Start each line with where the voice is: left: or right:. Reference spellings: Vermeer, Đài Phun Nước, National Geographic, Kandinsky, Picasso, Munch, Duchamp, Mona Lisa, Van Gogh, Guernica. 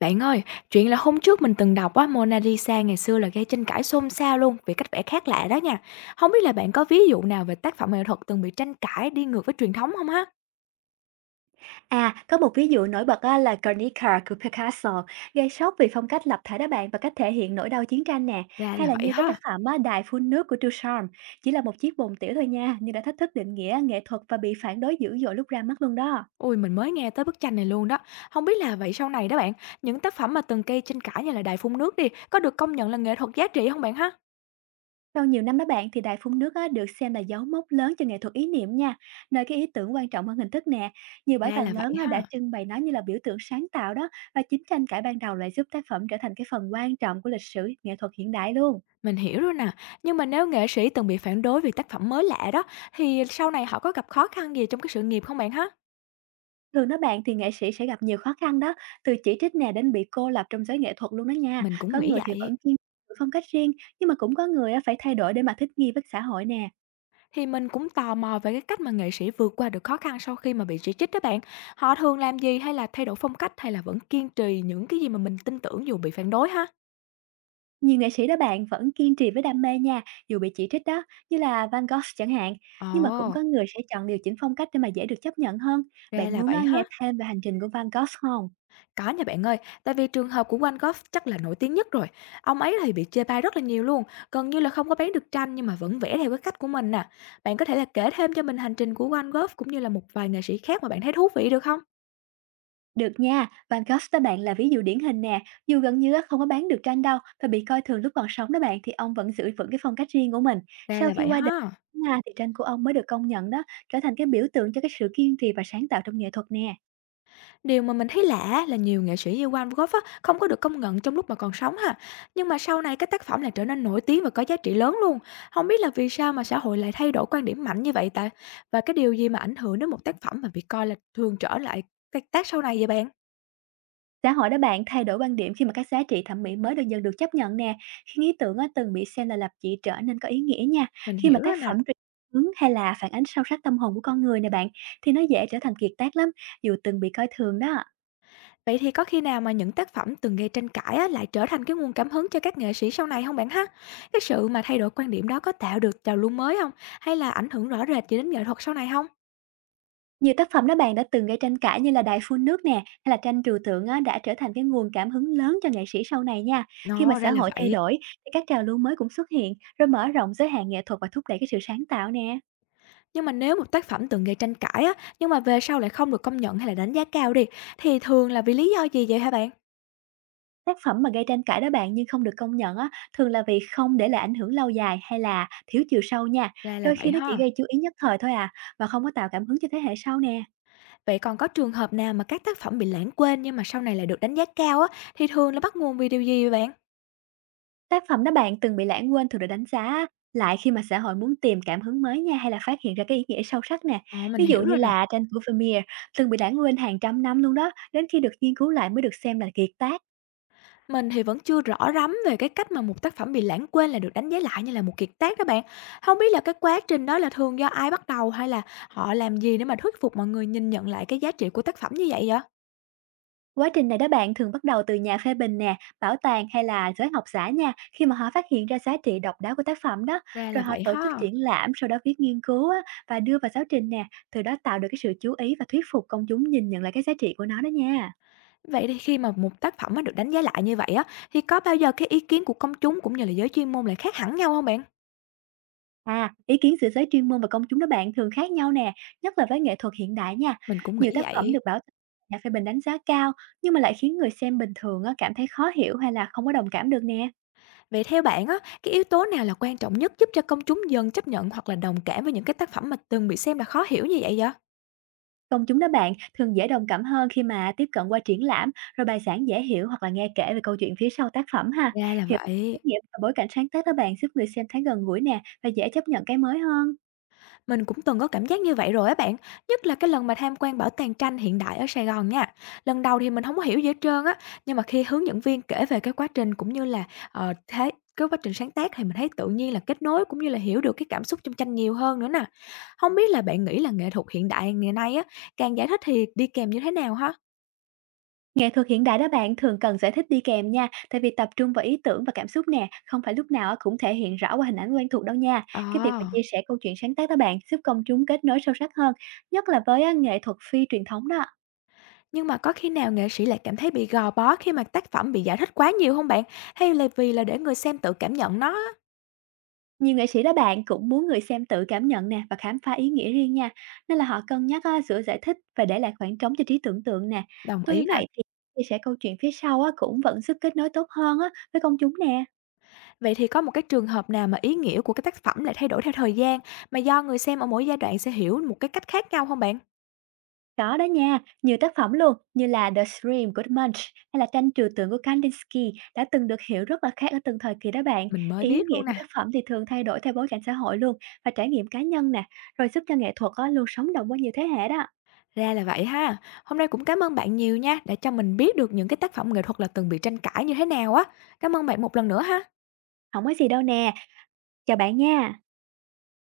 left: Bạn ơi, chuyện là hôm trước mình từng đọc á, Mona Lisa ngày xưa là gây tranh cãi xôn xao luôn vì cách vẽ khác lạ đó nha. Không biết là bạn có ví dụ nào về tác phẩm nghệ thuật từng bị tranh cãi đi ngược với truyền thống không ha?
right: À, có một ví dụ nổi bật á, là Guernica của Picasso, gây sốc vì phong cách lập thể đó bạn, và cách thể hiện nỗi đau chiến tranh nè,
left: Ra
right: hay
left: là
right: là
left: vậy
right: như cái tác
left: ha.
right: phẩm á, Đài phun nước của Duchamp, chỉ là một chiếc bồn tiểu thôi nha, nhưng đã thách thức định nghĩa nghệ thuật và bị phản đối dữ dội lúc ra mắt luôn đó.
left: Ui, mình mới nghe tới bức tranh này luôn đó. Không biết là vậy sau này đó bạn, những tác phẩm mà từng gây tranh cãi như là Đài Phun Nước đi, có được công nhận là nghệ thuật giá trị không bạn ha?
right: Sau nhiều năm đó bạn, thì Đài phun nước á, được xem là dấu mốc lớn cho nghệ thuật ý niệm nha, nơi cái ý tưởng quan trọng hơn hình thức nè. Nhiều bảo
left: Ra
right: tàng
left: là vậy
right: lớn á, đã
left: ha.
right: trưng bày nó như là biểu tượng sáng tạo đó, và chính tranh cãi ban đầu lại giúp tác phẩm trở thành cái phần quan trọng của lịch sử nghệ thuật hiện đại luôn.
left: Mình hiểu rồi nè, nhưng mà nếu nghệ sĩ từng bị phản đối vì tác phẩm mới lạ đó, thì sau này họ có gặp khó khăn gì trong cái sự nghiệp không bạn ha?
right: Thường đó bạn, thì nghệ sĩ sẽ gặp nhiều khó khăn đó, từ chỉ trích nè đến bị cô lập trong giới nghệ thuật luôn đó nha.
left: Mình cũng
right: Có
left: nghĩ
right: người thì
left: vậy.
right: vẫn kiên giữ phong cách riêng, nhưng mà cũng có người á phải thay đổi để mà thích nghi với xã hội nè.
left: Thì mình cũng tò mò về cái cách mà nghệ sĩ vượt qua được khó khăn sau khi mà bị chỉ trích đó bạn. Họ thường làm gì, hay là thay đổi phong cách, hay là vẫn kiên trì những cái gì mà mình tin tưởng dù bị phản đối ha?
right: Nhiều nghệ sĩ đó bạn vẫn kiên trì với đam mê nha, dù bị chỉ trích đó, như là Van Gogh chẳng hạn. Nhưng mà cũng
left: Ồ,
right: có người sẽ chọn điều chỉnh phong cách để mà dễ được chấp nhận hơn.
left: ra
right: Bạn
left: là
right: muốn
left: vậy ha.
right: nghe thêm về hành trình của Van Gogh không?
left: Có nha bạn ơi, tại vì trường hợp của Van Gogh chắc là nổi tiếng nhất rồi. Ông ấy thì bị chê bai rất là nhiều luôn, gần như là không có bán được tranh, nhưng mà vẫn vẽ theo cái cách của mình nè. Bạn có thể là kể thêm cho mình hành trình của Van Gogh, cũng như là một vài nghệ sĩ khác mà bạn thấy thú vị, được không?
right: Được nha, Van Gogh đó bạn là ví dụ điển hình nè. Dù gần như á, không có bán được tranh đâu và bị coi thường lúc còn sống đó bạn, thì ông vẫn giữ vững cái phong cách riêng của mình.
left: Ra
right: Sau
left: là
right: khi
left: vậy
right: qua đời
left: ha.
right: Nga, thì tranh của ông mới được công nhận đó, trở thành cái biểu tượng cho cái sự kiên trì và sáng tạo trong nghệ thuật nè.
left: Điều mà mình thấy lạ là nhiều nghệ sĩ như Van Gogh á, không có được công nhận trong lúc mà còn sống ha. Nhưng mà sau này các tác phẩm lại trở nên nổi tiếng và có giá trị lớn luôn. Không biết là vì sao mà xã hội lại thay đổi quan điểm mạnh như vậy ta? Và cái điều gì mà ảnh hưởng đến một tác phẩm mà bị coi là thường trở lại các tác sau này vậy bạn?
right: Xã hội đó bạn thay đổi quan điểm khi mà các giá trị thẩm mỹ mới được dần được chấp nhận nè, khiến ý tưởng á, từng bị xem là lập dị trở nên có ý nghĩa nha.
left: Mình
right: Khi mà
left: hiểu
right: tác
left: rồi nè.
right: phẩm truyền hướng hay là phản ánh sâu sắc tâm hồn của con người nè bạn, thì nó dễ trở thành kiệt tác lắm, dù từng bị coi thường đó.
left: Vậy thì có khi nào mà những tác phẩm từng gây tranh cãi á, lại trở thành cái nguồn cảm hứng cho các nghệ sĩ sau này không bạn ha? Cái sự mà thay đổi quan điểm đó có tạo được trào lưu mới không? Hay là ảnh hưởng rõ rệt gì đến nghệ thuật sau này không?
right: Nhiều tác phẩm đó bạn đã từng gây tranh cãi như là Đại phun nước nè, hay là tranh trừu tượng á, đã trở thành cái nguồn cảm hứng lớn cho nghệ sĩ sau này nha. Khi mà
left: Nó
right: xã
left: ra là
right: hội thay
left: vậy.
right: đổi thì các trào lưu mới cũng xuất hiện, rồi mở rộng giới hạn nghệ thuật và thúc đẩy cái sự sáng tạo nè.
left: Nhưng mà nếu một tác phẩm từng gây tranh cãi á, nhưng mà về sau lại không được công nhận hay là đánh giá cao đi, thì thường là vì lý do gì vậy hả bạn?
right: Tác phẩm mà gây tranh cãi đó bạn, nhưng không được công nhận á, thường là vì không để lại ảnh hưởng lâu dài hay là thiếu chiều sâu nha.
left: Ra là
right: Đôi khi
left: vậy
right: nó chỉ
left: ha.
right: gây chú ý nhất thời thôi à, và không có tạo cảm hứng cho thế hệ sau nè.
left: Vậy còn có trường hợp nào mà các tác phẩm bị lãng quên nhưng mà sau này lại được đánh giá cao á, thì thường là bắt nguồn vì điều gì vậy bạn?
right: Tác phẩm đó bạn từng bị lãng quên thường được đánh giá á, lại khi mà xã hội muốn tìm cảm hứng mới nha, hay là phát hiện ra cái ý nghĩa sâu sắc nè.
left: Ờ, mình
right: Ví dụ
left: hiểu
right: như
left: rồi nè.
right: là tranh của Vermeer từng bị lãng quên hàng trăm năm luôn đó, đến khi được nghiên cứu lại mới được xem là kiệt tác.
left: Mình thì vẫn chưa rõ lắm về cái cách mà một tác phẩm bị lãng quên là được đánh giá lại như là một kiệt tác đó bạn. Không biết là cái quá trình đó là thường do ai bắt đầu, hay là họ làm gì để mà thuyết phục mọi người nhìn nhận lại cái giá trị của tác phẩm như vậy vậy?
right: Quá trình này đó bạn thường bắt đầu từ nhà phê bình nè, bảo tàng hay là giới học giả nha, khi mà họ phát hiện ra giá trị độc đáo của tác phẩm đó,
left: Ra là
right: rồi họ
left: vậy
right: tổ chức
left: ha.
right: triển lãm, sau đó viết nghiên cứu á, và đưa vào giáo trình nè, từ đó tạo được cái sự chú ý và thuyết phục công chúng nhìn nhận lại cái giá trị của nó đó nha.
left: Vậy thì khi mà một tác phẩm nó được đánh giá lại như vậy á, thì có bao giờ cái ý kiến của công chúng cũng như là giới chuyên môn lại khác hẳn nhau không bạn?
right: À, ý kiến giữa giới chuyên môn và công chúng đó bạn thường khác nhau nè, nhất là với nghệ thuật hiện đại nha.
left: Mình cũng
right: Nhiều
left: nghĩ
right: tác phẩm
left: vậy.
right: được bảo nhà phê bình đánh giá cao, nhưng mà lại khiến người xem bình thường á, cảm thấy khó hiểu hay là không có đồng cảm được nè.
left: Vậy theo bạn á, cái yếu tố nào là quan trọng nhất giúp cho công chúng dần chấp nhận hoặc là đồng cảm với những cái tác phẩm mà từng bị xem là khó hiểu như vậy vậy?
right: Công chúng đó bạn thường dễ đồng cảm hơn khi mà tiếp cận qua triển lãm, rồi bài giảng dễ hiểu hoặc là nghe kể về câu chuyện phía sau tác phẩm ha.
left: Ra là
right: Hiểu ý
left: vậy.
right: nghĩa và bối cảnh sáng tác đó bạn giúp người xem thấy gần gũi nè, và dễ chấp nhận cái mới hơn.
left: Mình cũng từng có cảm giác như vậy rồi á bạn, nhất là cái lần mà tham quan bảo tàng tranh hiện đại ở Sài Gòn nha. Lần đầu thì mình không có hiểu gì hết trơn á, nhưng mà khi hướng dẫn viên kể về cái quá trình, cũng như là, thế cái quá trình sáng tác, thì mình thấy tự nhiên là kết nối cũng như là hiểu được cái cảm xúc trong tranh nhiều hơn nữa nè. Không biết là bạn nghĩ là nghệ thuật hiện đại ngày nay á, càng giải thích thì đi kèm như thế nào ha?
right: Nghệ thuật hiện đại đó bạn thường cần giải thích đi kèm nha, tại vì tập trung vào ý tưởng và cảm xúc nè, không phải lúc nào á cũng thể hiện rõ qua hình ảnh quen thuộc đâu nha.
left: Ờ,
right: Cái việc mà chia sẻ câu chuyện sáng tác đó bạn giúp công chúng kết nối sâu sắc hơn, nhất là với á, nghệ thuật phi truyền thống đó.
left: nhưng mà có khi nào nghệ sĩ lại cảm thấy bị gò bó khi mà tác phẩm bị giải thích quá nhiều không bạn? Hay là vì là để người xem tự cảm nhận nó á?
right: Nhiều nghệ sĩ đó bạn cũng muốn người xem tự cảm nhận nè, và khám phá ý nghĩa riêng nha, nên là họ cân nhắc á, giữa giải thích và để lại khoảng trống cho trí tưởng tượng nè.
left: Đồng
right: Tuy
left: ý nè.
right: vậy thì chia sẻ câu chuyện phía sau á, cũng vẫn giúp kết nối tốt hơn á, với công chúng nè.
left: Vậy thì có một cái trường hợp nào mà ý nghĩa của cái tác phẩm lại thay đổi theo thời gian, mà do người xem ở mỗi giai đoạn sẽ hiểu một cái cách khác nhau không bạn?
right: Có đó nha, nhiều tác phẩm luôn như là The Scream của Munch hay là tranh trừu tượng của Kandinsky đã từng được hiểu rất là khác ở từng thời kỳ đó bạn.
left: Mình mới
right: Ý
left: biết
right: nghĩa
left: luôn
right: của tác
left: nè.
right: phẩm thì thường thay đổi theo bối cảnh xã hội luôn, và trải nghiệm cá nhân nè, rồi giúp cho nghệ thuật á, luôn sống động qua nhiều thế hệ đó.
left: Ra là vậy ha. Hôm nay cũng cảm ơn bạn nhiều nha, đã cho mình biết được những cái tác phẩm nghệ thuật là từng bị tranh cãi như thế nào á. Cảm ơn bạn một lần nữa ha.
right: Không có gì đâu nè, chào bạn nha.